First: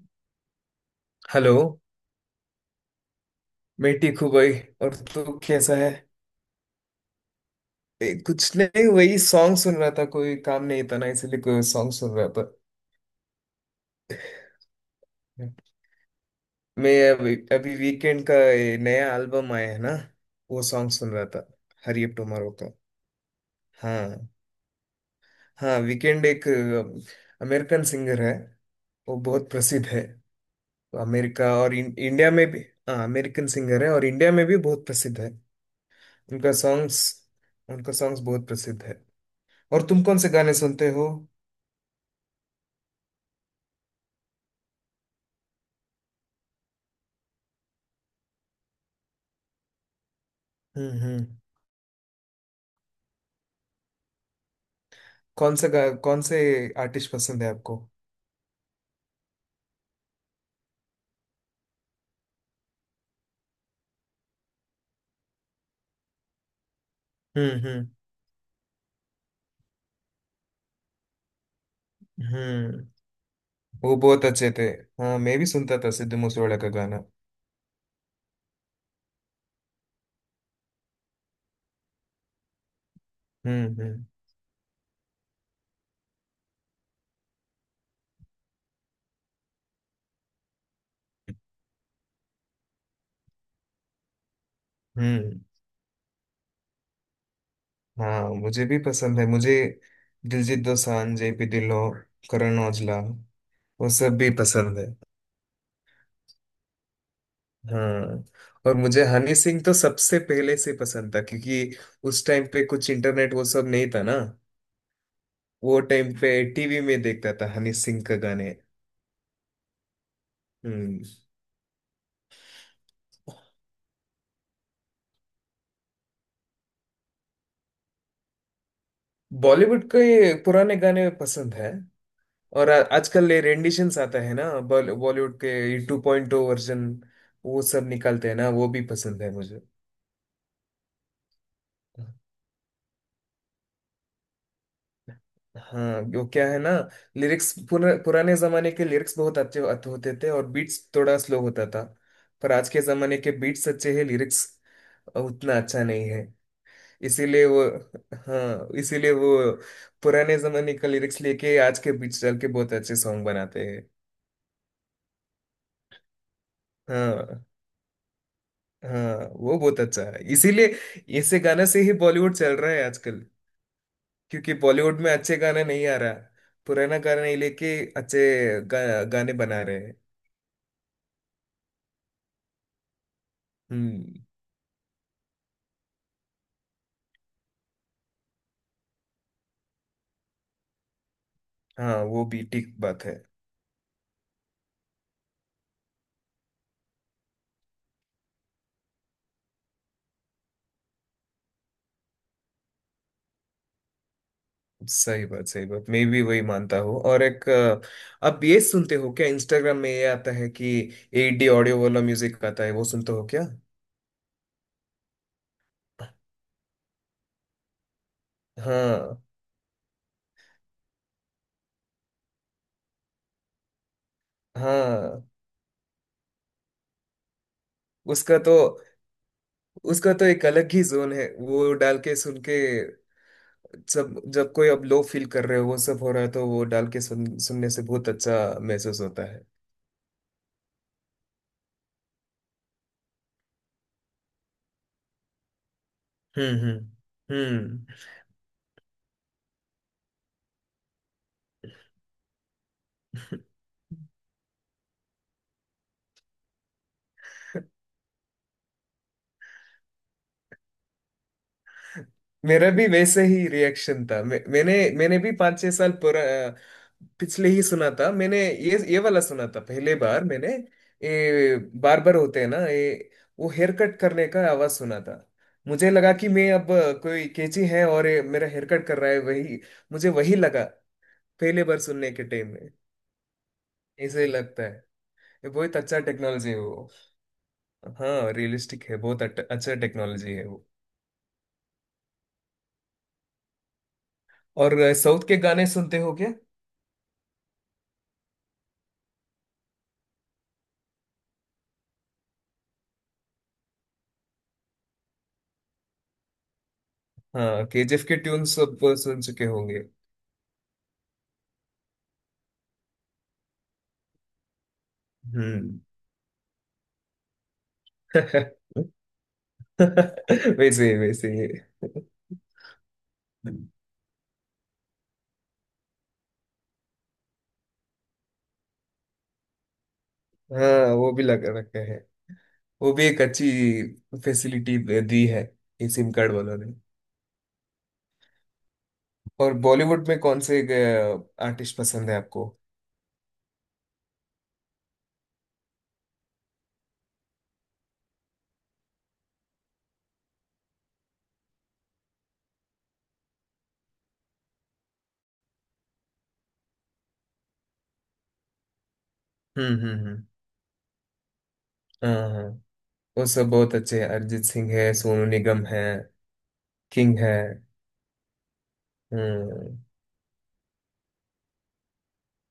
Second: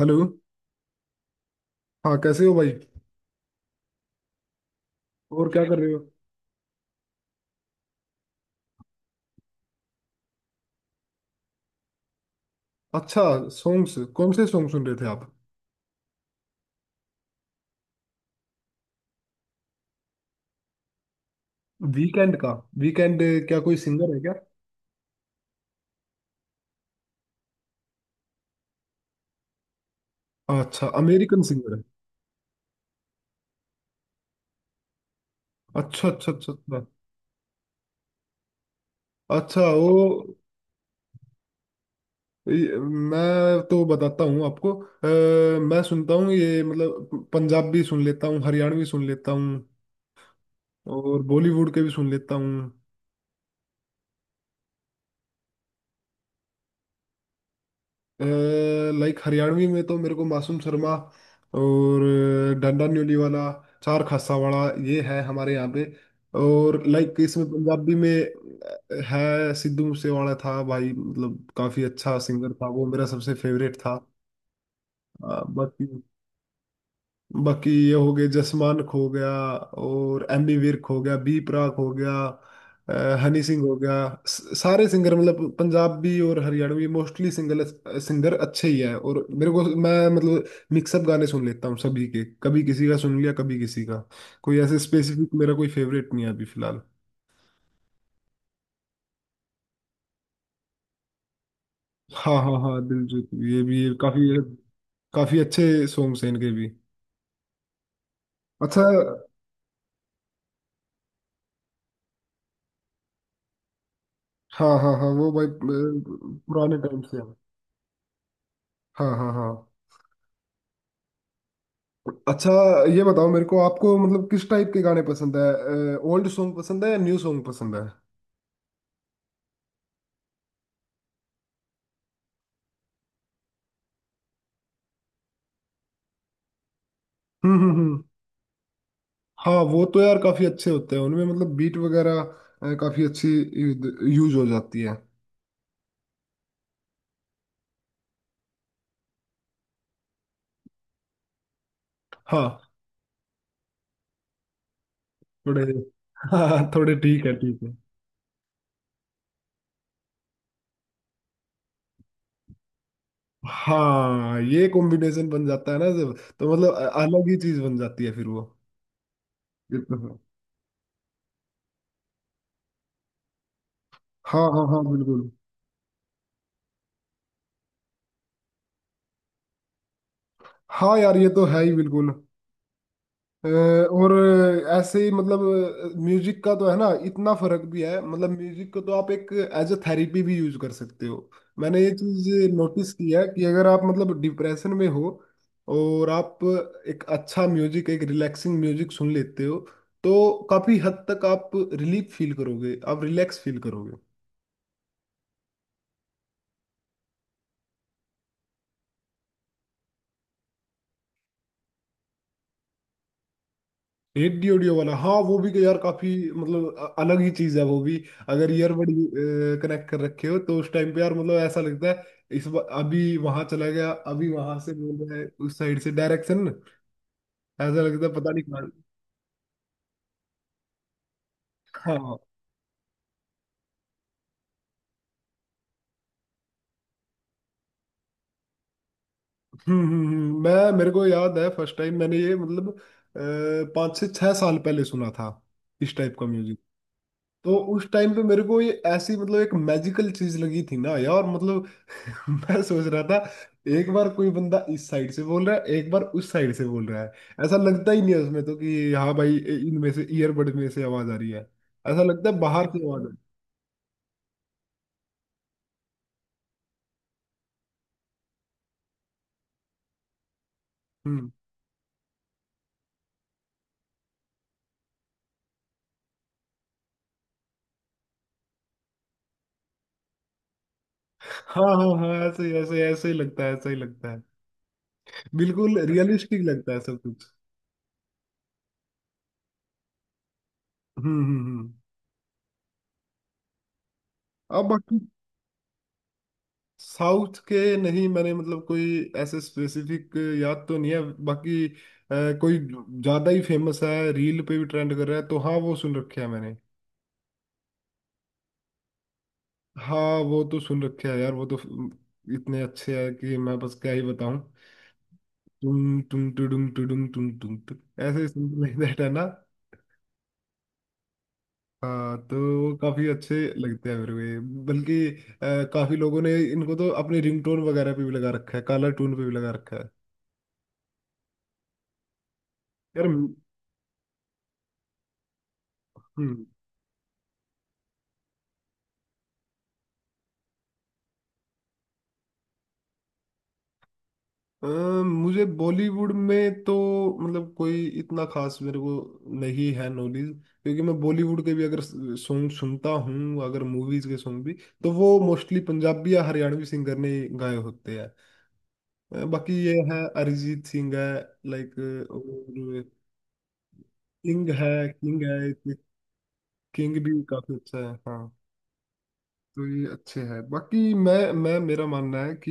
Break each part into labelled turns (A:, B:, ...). A: Hello.
B: Hello.
A: हाँ कैसे हो भाई?
B: मैं ठीक हूँ भाई। और तू
A: और क्या
B: कैसा
A: कर
B: है?
A: रहे हो?
B: कुछ नहीं वही सॉन्ग सुन रहा था। कोई काम नहीं था ना इसलिए कोई सॉन्ग सुन रहा था।
A: अच्छा। सॉन्ग्स। कौन से सॉन्ग सुन रहे थे आप?
B: मैं अभी अभी वीकेंड का ये नया एल्बम आया है ना, वो सॉन्ग सुन रहा था। हरी अप
A: वीकेंड
B: टुमारो
A: का।
B: का।
A: वीकेंड। क्या कोई सिंगर है
B: हाँ,
A: क्या?
B: हाँ, वीकेंड एक अमेरिकन सिंगर है। वो बहुत प्रसिद्ध है।
A: अच्छा अमेरिकन
B: अमेरिका और
A: सिंगर है।
B: इंडिया में भी। हाँ अमेरिकन सिंगर है और इंडिया में भी बहुत प्रसिद्ध है।
A: अच्छा अच्छा अच्छा
B: उनका
A: अच्छा।
B: सॉन्ग्स उनका सॉन्ग्स बहुत प्रसिद्ध है।
A: अच्छा
B: और
A: वो
B: तुम कौन से गाने सुनते हो?
A: ये- मैं तो बताता हूँ आपको। मैं सुनता हूँ ये मतलब पंजाबी सुन लेता हूँ, हरियाणवी सुन लेता हूँ, और
B: हम्म।
A: बॉलीवुड के भी सुन लेता हूँ।
B: कौन से आर्टिस्ट पसंद है आपको?
A: लाइक हरियाणवी में तो मेरे को मासूम शर्मा, और डंडा न्यूली वाला, चार खासा वाला, ये है हमारे यहाँ पे। और लाइक इसमें
B: हम्म हम्म
A: पंजाबी में है सिद्धू मूसेवाला था भाई, मतलब काफी अच्छा सिंगर था, वो
B: हम्म।
A: मेरा सबसे फेवरेट
B: वो
A: था।
B: बहुत अच्छे थे। हाँ मैं भी सुनता
A: बाकी
B: था सिद्धू मूसेवाला का गाना।
A: बाकी ये हो गए जसमान खो गया, और एमी विर्क हो गया, बी प्राक हो गया, हनी सिंह हो
B: हम्म
A: गया।
B: हम्म
A: सारे सिंगर मतलब पंजाबी और हरियाणवी मोस्टली सिंगर सिंगर अच्छे ही है। और मेरे को मैं मतलब मिक्सअप गाने सुन लेता हूँ सभी के, कभी किसी का सुन लिया कभी किसी का। कोई ऐसे स्पेसिफिक
B: हम्म।
A: मेरा कोई फेवरेट नहीं है अभी फिलहाल।
B: हाँ मुझे भी पसंद है। मुझे दिलजीत दोसांझ, जेपी ढिल्लों,
A: हाँ हाँ
B: करण
A: हाँ
B: औजला,
A: दिलजीत, ये भी
B: वो
A: ये
B: सब
A: काफी,
B: भी पसंद है।
A: काफी अच्छे सॉन्ग्स हैं इनके भी।
B: हाँ। और
A: अच्छा।
B: मुझे हनी सिंह तो सबसे पहले से पसंद था क्योंकि उस टाइम पे कुछ इंटरनेट वो सब नहीं था ना।
A: हाँ हाँ हाँ वो भाई
B: वो टाइम पे
A: पुराने
B: टीवी में
A: टाइम से
B: देखता
A: हैं।
B: था हनी सिंह का गाने।
A: हाँ हाँ हाँ।
B: हम्म।
A: अच्छा। ये बताओ मेरे को, आपको मतलब किस टाइप के गाने पसंद है, ओल्ड सॉन्ग पसंद है या न्यू सॉन्ग पसंद है?
B: बॉलीवुड के पुराने गाने पसंद है। और आजकल ये रेंडिशंस आता है ना, बॉलीवुड के टू पॉइंट ओ वर्जन, वो सब
A: हम्म।
B: निकालते हैं ना, वो भी पसंद है मुझे।
A: हाँ वो तो यार काफी अच्छे होते हैं उनमें, मतलब बीट वगैरह काफी अच्छी यूज हो जाती है।
B: हाँ वो क्या है ना, पुराने जमाने के लिरिक्स बहुत अच्छे अच्छे होते थे और बीट्स थोड़ा स्लो होता था। पर
A: हाँ
B: आज के जमाने के बीट्स अच्छे हैं, लिरिक्स उतना
A: थोड़े।
B: अच्छा नहीं है।
A: हाँ थोड़े ठीक है
B: इसीलिए
A: ठीक
B: वो
A: है।
B: हाँ, इसीलिए वो पुराने जमाने का लिरिक्स लेके आज के बीट्स डाल के बहुत अच्छे सॉन्ग बनाते हैं।
A: हाँ ये कॉम्बिनेशन बन जाता है ना जब, तो मतलब अलग ही
B: हाँ,
A: चीज बन जाती है फिर वो।
B: हाँ वो
A: ये
B: बहुत
A: तो
B: अच्छा
A: है।
B: है, इसीलिए ऐसे गाना से ही बॉलीवुड चल रहा है आजकल।
A: हाँ
B: क्योंकि
A: हाँ हाँ
B: बॉलीवुड में
A: बिल्कुल।
B: अच्छे गाने नहीं आ रहा, पुराना गाना ही लेके गाने बना रहे हैं।
A: हाँ यार ये तो है ही बिल्कुल। और
B: हम्म।
A: ऐसे ही मतलब म्यूजिक का तो है ना इतना फर्क भी है, मतलब म्यूजिक को तो आप एक एज अ थेरेपी भी यूज कर सकते हो। मैंने ये
B: हाँ वो
A: चीज
B: भी ठीक
A: नोटिस
B: बात
A: की
B: है।
A: है कि अगर आप मतलब डिप्रेशन में हो और आप एक अच्छा म्यूजिक, एक रिलैक्सिंग म्यूजिक सुन लेते हो, तो काफी हद तक आप रिलीफ फील करोगे, आप रिलैक्स फील करोगे।
B: सही बात, सही बात, मैं भी वही मानता हूँ। और अब ये सुनते हो क्या, इंस्टाग्राम में ये आता है कि एट डी ऑडियो वाला म्यूजिक आता है, वो सुनते हो क्या?
A: एडी ऑडियो वाला, हाँ वो भी यार काफी मतलब अलग ही चीज है वो भी। अगर ईयरबड
B: हाँ,
A: कनेक्ट कर रखे हो तो उस टाइम पे यार मतलब ऐसा लगता है, अभी वहां चला गया, अभी वहां से बोल रहा
B: हाँ।
A: है, उस साइड से डायरेक्शन। ऐसा लगता है पता
B: उसका
A: नहीं
B: तो
A: कहाँ।
B: उसका तो एक अलग ही जोन है। वो डाल के
A: हाँ।
B: सुन के, सब जब कोई अब लो फील कर रहे हो, वो सब हो रहा है, तो वो डाल के सुनने से बहुत अच्छा महसूस होता है।
A: मैं मेरे को याद है फर्स्ट टाइम मैंने ये मतलब पाँच से छह साल पहले सुना था इस टाइप का म्यूजिक। तो उस
B: हम्म।
A: टाइम पे मेरे को ये ऐसी मतलब एक मैजिकल चीज लगी थी ना यार, मतलब मैं सोच रहा था एक बार कोई बंदा इस साइड से बोल रहा है, एक बार उस साइड से बोल रहा है। ऐसा लगता ही नहीं है उसमें तो कि हाँ भाई इनमें से, ईयरबड में से आवाज आ रही है। ऐसा लगता है बाहर
B: मेरा
A: से
B: भी
A: आवाज आ रही
B: वैसे
A: है।
B: ही रिएक्शन था। मैंने भी पाँच छह साल पुरा पिछले ही सुना था। मैंने ये वाला सुना था पहले बार मैंने।
A: हम्म।
B: ये बार बार होते हैं ना ये। वो हेयर कट करने का आवाज सुना था। मुझे लगा कि मैं अब, कोई कैची है और ये मेरा हेयर कट कर रहा है। वही मुझे वही लगा। पहले
A: हाँ
B: बार
A: हाँ
B: सुनने
A: हाँ
B: के टाइम में
A: ऐसे ऐसे ही लगता है, ऐसा ही लगता है।
B: ऐसे ही लगता है। ये बहुत
A: बिल्कुल
B: अच्छा
A: रियलिस्टिक
B: टेक्नोलॉजी है
A: लगता
B: वो।
A: है सब कुछ।
B: हाँ रियलिस्टिक है, बहुत अच्छा टेक्नोलॉजी है वो।
A: हम्म। अब
B: और
A: बाकी
B: साउथ के गाने सुनते हो क्या?
A: साउथ के नहीं, मैंने मतलब कोई ऐसे स्पेसिफिक याद तो नहीं है। बाकी कोई ज्यादा ही फेमस है, रील पे भी ट्रेंड कर रहा है, तो हाँ वो सुन रखे है मैंने।
B: हाँ केजीएफ के ट्यून सब सुन चुके होंगे।
A: हाँ वो तो सुन रखे है यार, वो तो इतने अच्छे हैं कि मैं बस क्या ही बताऊं।
B: हम्म।
A: तुम टुडुम टुडुम तुम, ऐसे सिंपल दैट है ना।
B: वैसे ही, वैसे ही।
A: हाँ तो वो काफी अच्छे लगते हैं मेरे को ये। बल्कि काफी लोगों ने इनको तो अपने रिंगटोन वगैरह पे भी लगा रखा है, कालर टून पे भी लगा रखा है।
B: हाँ वो भी लग रखा है। वो भी
A: यार।
B: एक
A: हम्म।
B: अच्छी फैसिलिटी दी है ये सिम कार्ड वालों ने। और बॉलीवुड में कौन से आर्टिस्ट पसंद है आपको?
A: अ, मुझे बॉलीवुड में तो मतलब कोई इतना खास मेरे को नहीं है नॉलेज, क्योंकि मैं बॉलीवुड के भी अगर सॉन्ग सुनता हूँ, अगर मूवीज के सॉन्ग भी, तो वो मोस्टली पंजाबी या हरियाणवी सिंगर ने गाए होते हैं। बाकी ये है
B: हम्म।
A: अरिजीत सिंह है, लाइक,
B: हाँ, हाँ,
A: और
B: वो सब बहुत अच्छे हैं। अरिजीत
A: किंग है,
B: सिंह है,
A: किंग
B: सोनू निगम
A: है,
B: है,
A: किंग भी
B: किंग है।
A: काफी अच्छा है हाँ। तो
B: हम्म
A: ये अच्छे हैं। बाकी मैं, मेरा मानना है कि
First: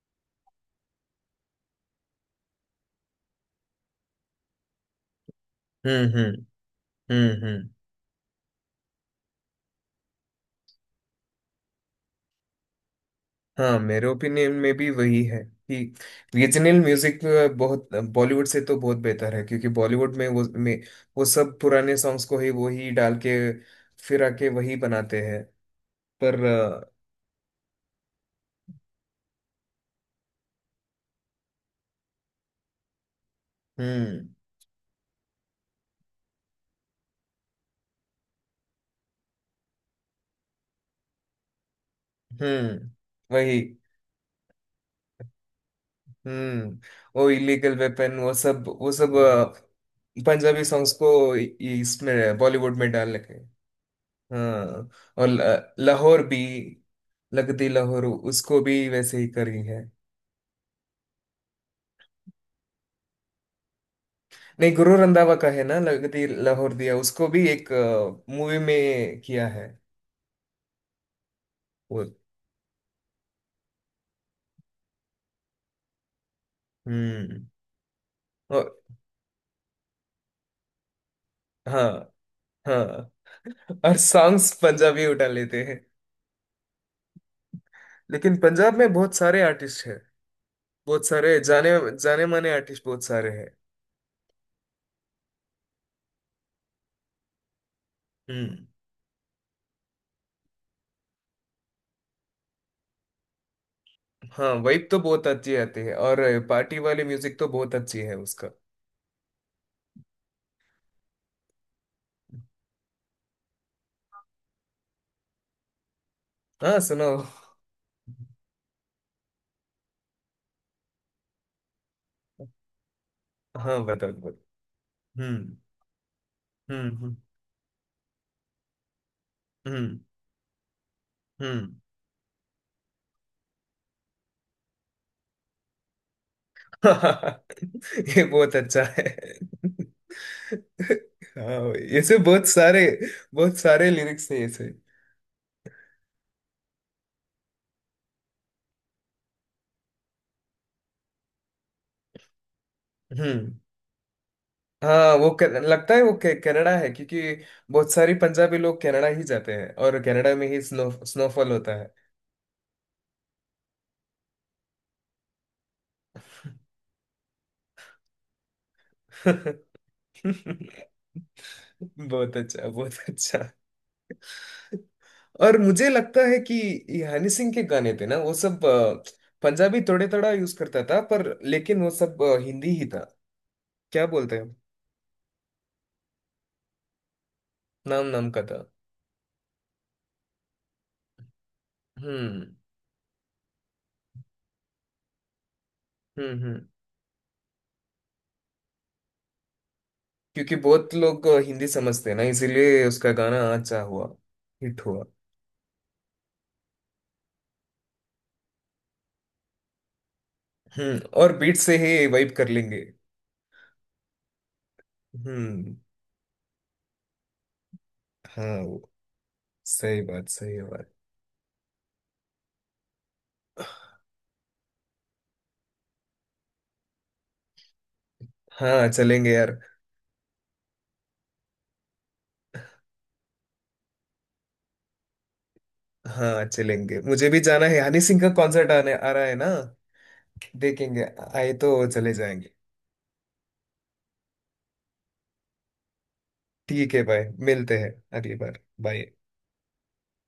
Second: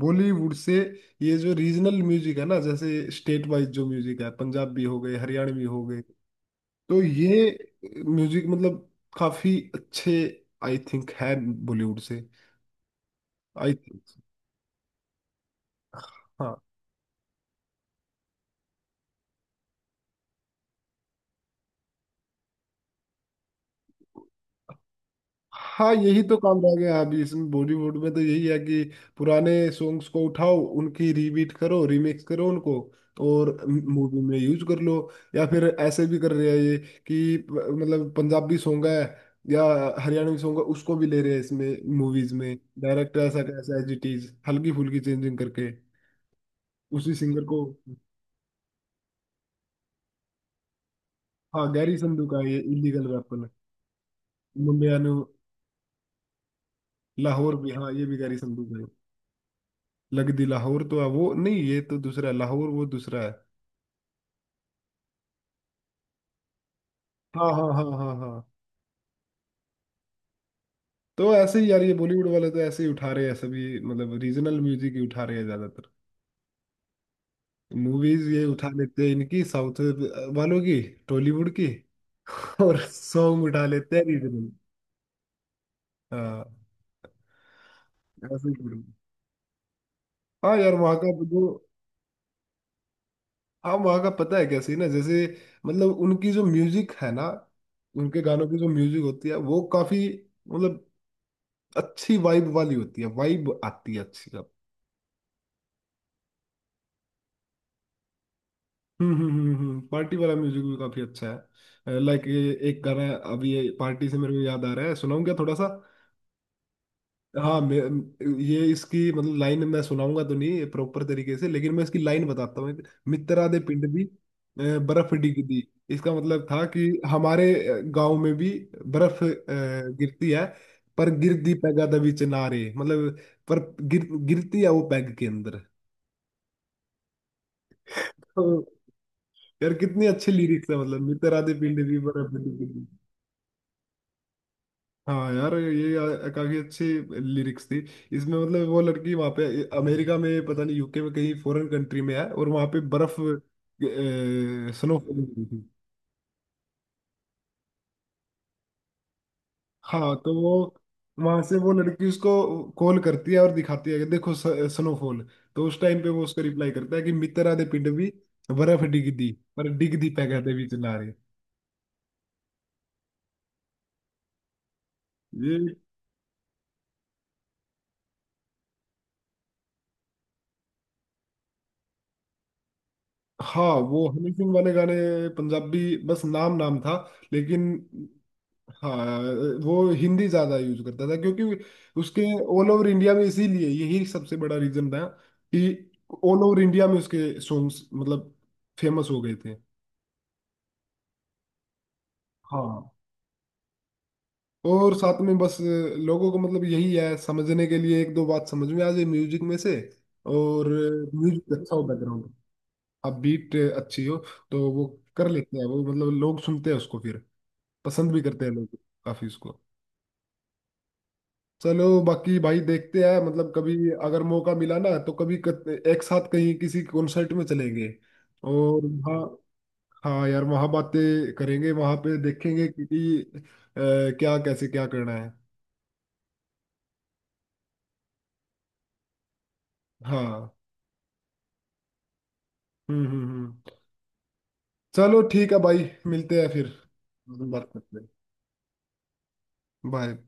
A: बॉलीवुड से ये जो रीजनल म्यूजिक है ना, जैसे स्टेट वाइज जो म्यूजिक है, पंजाबी हो गए हरियाणवी हो गए,
B: हम्म हम्म
A: तो ये
B: हम्म हम्म।
A: म्यूजिक मतलब काफी अच्छे आई थिंक है बॉलीवुड से, आई
B: हाँ
A: थिंक।
B: मेरे ओपिनियन में भी वही है कि
A: हाँ।
B: रीजनल म्यूजिक बहुत, बॉलीवुड से तो बहुत बेहतर है क्योंकि बॉलीवुड में वो सब पुराने सॉन्ग्स को ही वो ही डाल के फिर आके वही बनाते हैं।
A: हाँ यही तो
B: पर
A: काम रह
B: अ,
A: गया है अभी इसमें, बॉलीवुड में तो यही है कि पुराने सॉन्ग्स को उठाओ, उनकी रीबीट करो, रीमिक्स करो उनको, और मूवी
B: हम्म
A: में यूज कर लो। या फिर ऐसे भी कर रहे हैं ये कि मतलब पंजाबी सॉन्ग है या हरियाणवी सॉन्ग है, उसको भी ले रहे हैं इसमें मूवीज में
B: हम्म
A: डायरेक्ट, ऐसा
B: वही
A: कैसा एज इट इज हल्की फुल्की चेंजिंग करके
B: हम्म।
A: उसी
B: वो
A: सिंगर को।
B: इलीगल वेपन, वो सब, पंजाबी सॉन्ग्स को इ-
A: हाँ गैरी संधू का
B: इसमें
A: है ये
B: बॉलीवुड में
A: इलीगल
B: डाल के।
A: वेपन,
B: हाँ
A: मुंडिया,
B: और लाहौर भी।
A: लाहौर
B: लगदी
A: भी। हाँ
B: लाहौर
A: ये भी गैरी
B: उसको
A: संधू का है।
B: भी वैसे ही करी है।
A: लगदी लाहौर तो है वो नहीं, ये तो दूसरा है, लाहौर वो दूसरा है।
B: नहीं, गुरु रंधावा का है ना लगदी लाहौर दिया, उसको भी
A: हाँ हाँ
B: एक
A: हाँ हाँ हाँ।
B: मूवी में किया है।
A: तो ऐसे ही यार ये
B: वो
A: बॉलीवुड वाले तो ऐसे ही उठा रहे हैं सभी, मतलब रीजनल म्यूजिक ही उठा रहे हैं ज्यादातर।
B: हम्म।
A: मूवीज ये उठा
B: और
A: लेते हैं इनकी साउथ वालों की, टॉलीवुड की,
B: हाँ,
A: और
B: हाँ,
A: सॉन्ग उठा लेते
B: और
A: हैं रीजनल।
B: सॉन्ग्स पंजाबी उठा लेते हैं,
A: हाँ
B: लेकिन
A: ऐसे ही
B: पंजाब
A: करो।
B: में बहुत सारे आर्टिस्ट हैं।
A: हाँ यार वहाँ
B: बहुत
A: का
B: सारे
A: जो,
B: जाने जाने माने आर्टिस्ट बहुत सारे हैं।
A: हाँ वहाँ का पता है कैसे ना, जैसे मतलब उनकी जो म्यूजिक है ना, उनके गानों की
B: हम्म।
A: जो म्यूजिक होती है वो काफी मतलब अच्छी वाइब वाली होती है, वाइब आती है अच्छी अब।
B: हाँ वाइब तो बहुत अच्छी आती है और पार्टी वाली म्यूजिक तो बहुत अच्छी है उसका।
A: हम्म। पार्टी वाला म्यूजिक भी काफी अच्छा है। लाइक ये एक गाना है, अभी ये पार्टी से मेरे को याद आ रहा है, सुनाऊं क्या थोड़ा सा?
B: हाँ सुनो।
A: हाँ मैं, ये इसकी मतलब लाइन मैं सुनाऊंगा तो नहीं प्रॉपर तरीके से, लेकिन मैं इसकी लाइन बताता हूँ। मित्रा दे
B: हाँ
A: पिंड भी
B: बताओ, बताओ।
A: बर्फ
B: हम्म
A: डिगदी। इसका मतलब था कि
B: हम्म हम्म
A: हमारे गांव में भी बर्फ
B: हम्म
A: गिरती है। पर गिरदी
B: हम्म।
A: पैगा दे विच नारे, मतलब पर गिरती है वो पैग के अंदर।
B: ये बहुत अच्छा है।
A: यार कितनी अच्छे लिरिक्स है,
B: हाँ
A: मतलब मित्र आधे
B: भाई,
A: पीले
B: ऐसे
A: दीवार अब मिली जुली।
B: बहुत सारे लिरिक्स है ऐसे।
A: हाँ यार ये काफी अच्छे लिरिक्स थी। इसमें मतलब वो लड़की वहां पे अमेरिका में, पता नहीं यूके में, कहीं फॉरेन कंट्री में है और वहां पे बर्फ
B: हम्म।
A: स्नो
B: हाँ
A: हुई थी।
B: लगता है कनाडा है क्योंकि बहुत सारी पंजाबी लोग कनाडा ही जाते हैं और
A: हाँ तो
B: कनाडा में
A: वो
B: ही
A: वहां
B: स्नोफॉल
A: से वो
B: होता है।
A: लड़की उसको कॉल करती है और दिखाती है कि देखो स्नोफॉल। तो उस टाइम पे वो उसको रिप्लाई करता है कि मित्र आधे पिंड भी बर्फ डिग दी, पर डिग दी पै कहते बीच नारे।
B: बहुत अच्छा, बहुत अच्छा। और
A: ये,
B: मुझे लगता है कि ये हनी सिंह के गाने थे ना, वो सब पंजाबी थोड़े थोड़ा यूज करता था, पर लेकिन वो सब हिंदी ही था।
A: हाँ वो
B: क्या
A: हनी
B: बोलते
A: सिंह
B: हैं,
A: वाले गाने पंजाबी बस नाम नाम था, लेकिन
B: नाम नाम का था।
A: हाँ वो हिंदी ज्यादा यूज करता था, क्योंकि उसके
B: हम्म
A: ऑल ओवर इंडिया में इसीलिए यही सबसे बड़ा रीजन था कि ऑल ओवर
B: हम्म।
A: इंडिया में उसके सॉन्ग्स मतलब फेमस हो गए थे।
B: क्योंकि बहुत लोग हिंदी समझते हैं ना इसीलिए
A: हाँ
B: उसका गाना अच्छा हुआ, हिट
A: और
B: हुआ।
A: साथ में बस लोगों को मतलब यही है, समझने के लिए एक दो बात समझ में आ जाए म्यूजिक में से, और
B: हम्म। और
A: म्यूजिक
B: बीट
A: अच्छा
B: से
A: हो
B: ही
A: बैकग्राउंड,
B: वाइब कर लेंगे।
A: अब बीट अच्छी हो, तो वो कर लेते हैं
B: हम्म।
A: वो, मतलब लोग सुनते हैं उसको फिर, पसंद भी करते हैं
B: हाँ
A: लोग
B: वो,
A: काफी उसको।
B: सही बात, सही बात।
A: चलो बाकी भाई देखते हैं मतलब, कभी अगर मौका मिला ना तो कभी एक साथ कहीं किसी कॉन्सर्ट में चलेंगे और
B: हाँ
A: वहाँ,
B: चलेंगे यार।
A: हाँ यार वहाँ बातें करेंगे, वहाँ पे देखेंगे कि क्या, कैसे, क्या करना है।
B: हाँ चलेंगे, मुझे भी जाना है, हनी सिंह का कॉन्सर्ट आने आ रहा है ना,
A: हाँ।
B: देखेंगे, आए तो चले जाएंगे।
A: हम्म। चलो ठीक है भाई, मिलते हैं फिर।
B: ठीक है भाई,
A: बात
B: मिलते हैं
A: करते हैं।
B: अगली बार। बाय।
A: बाय।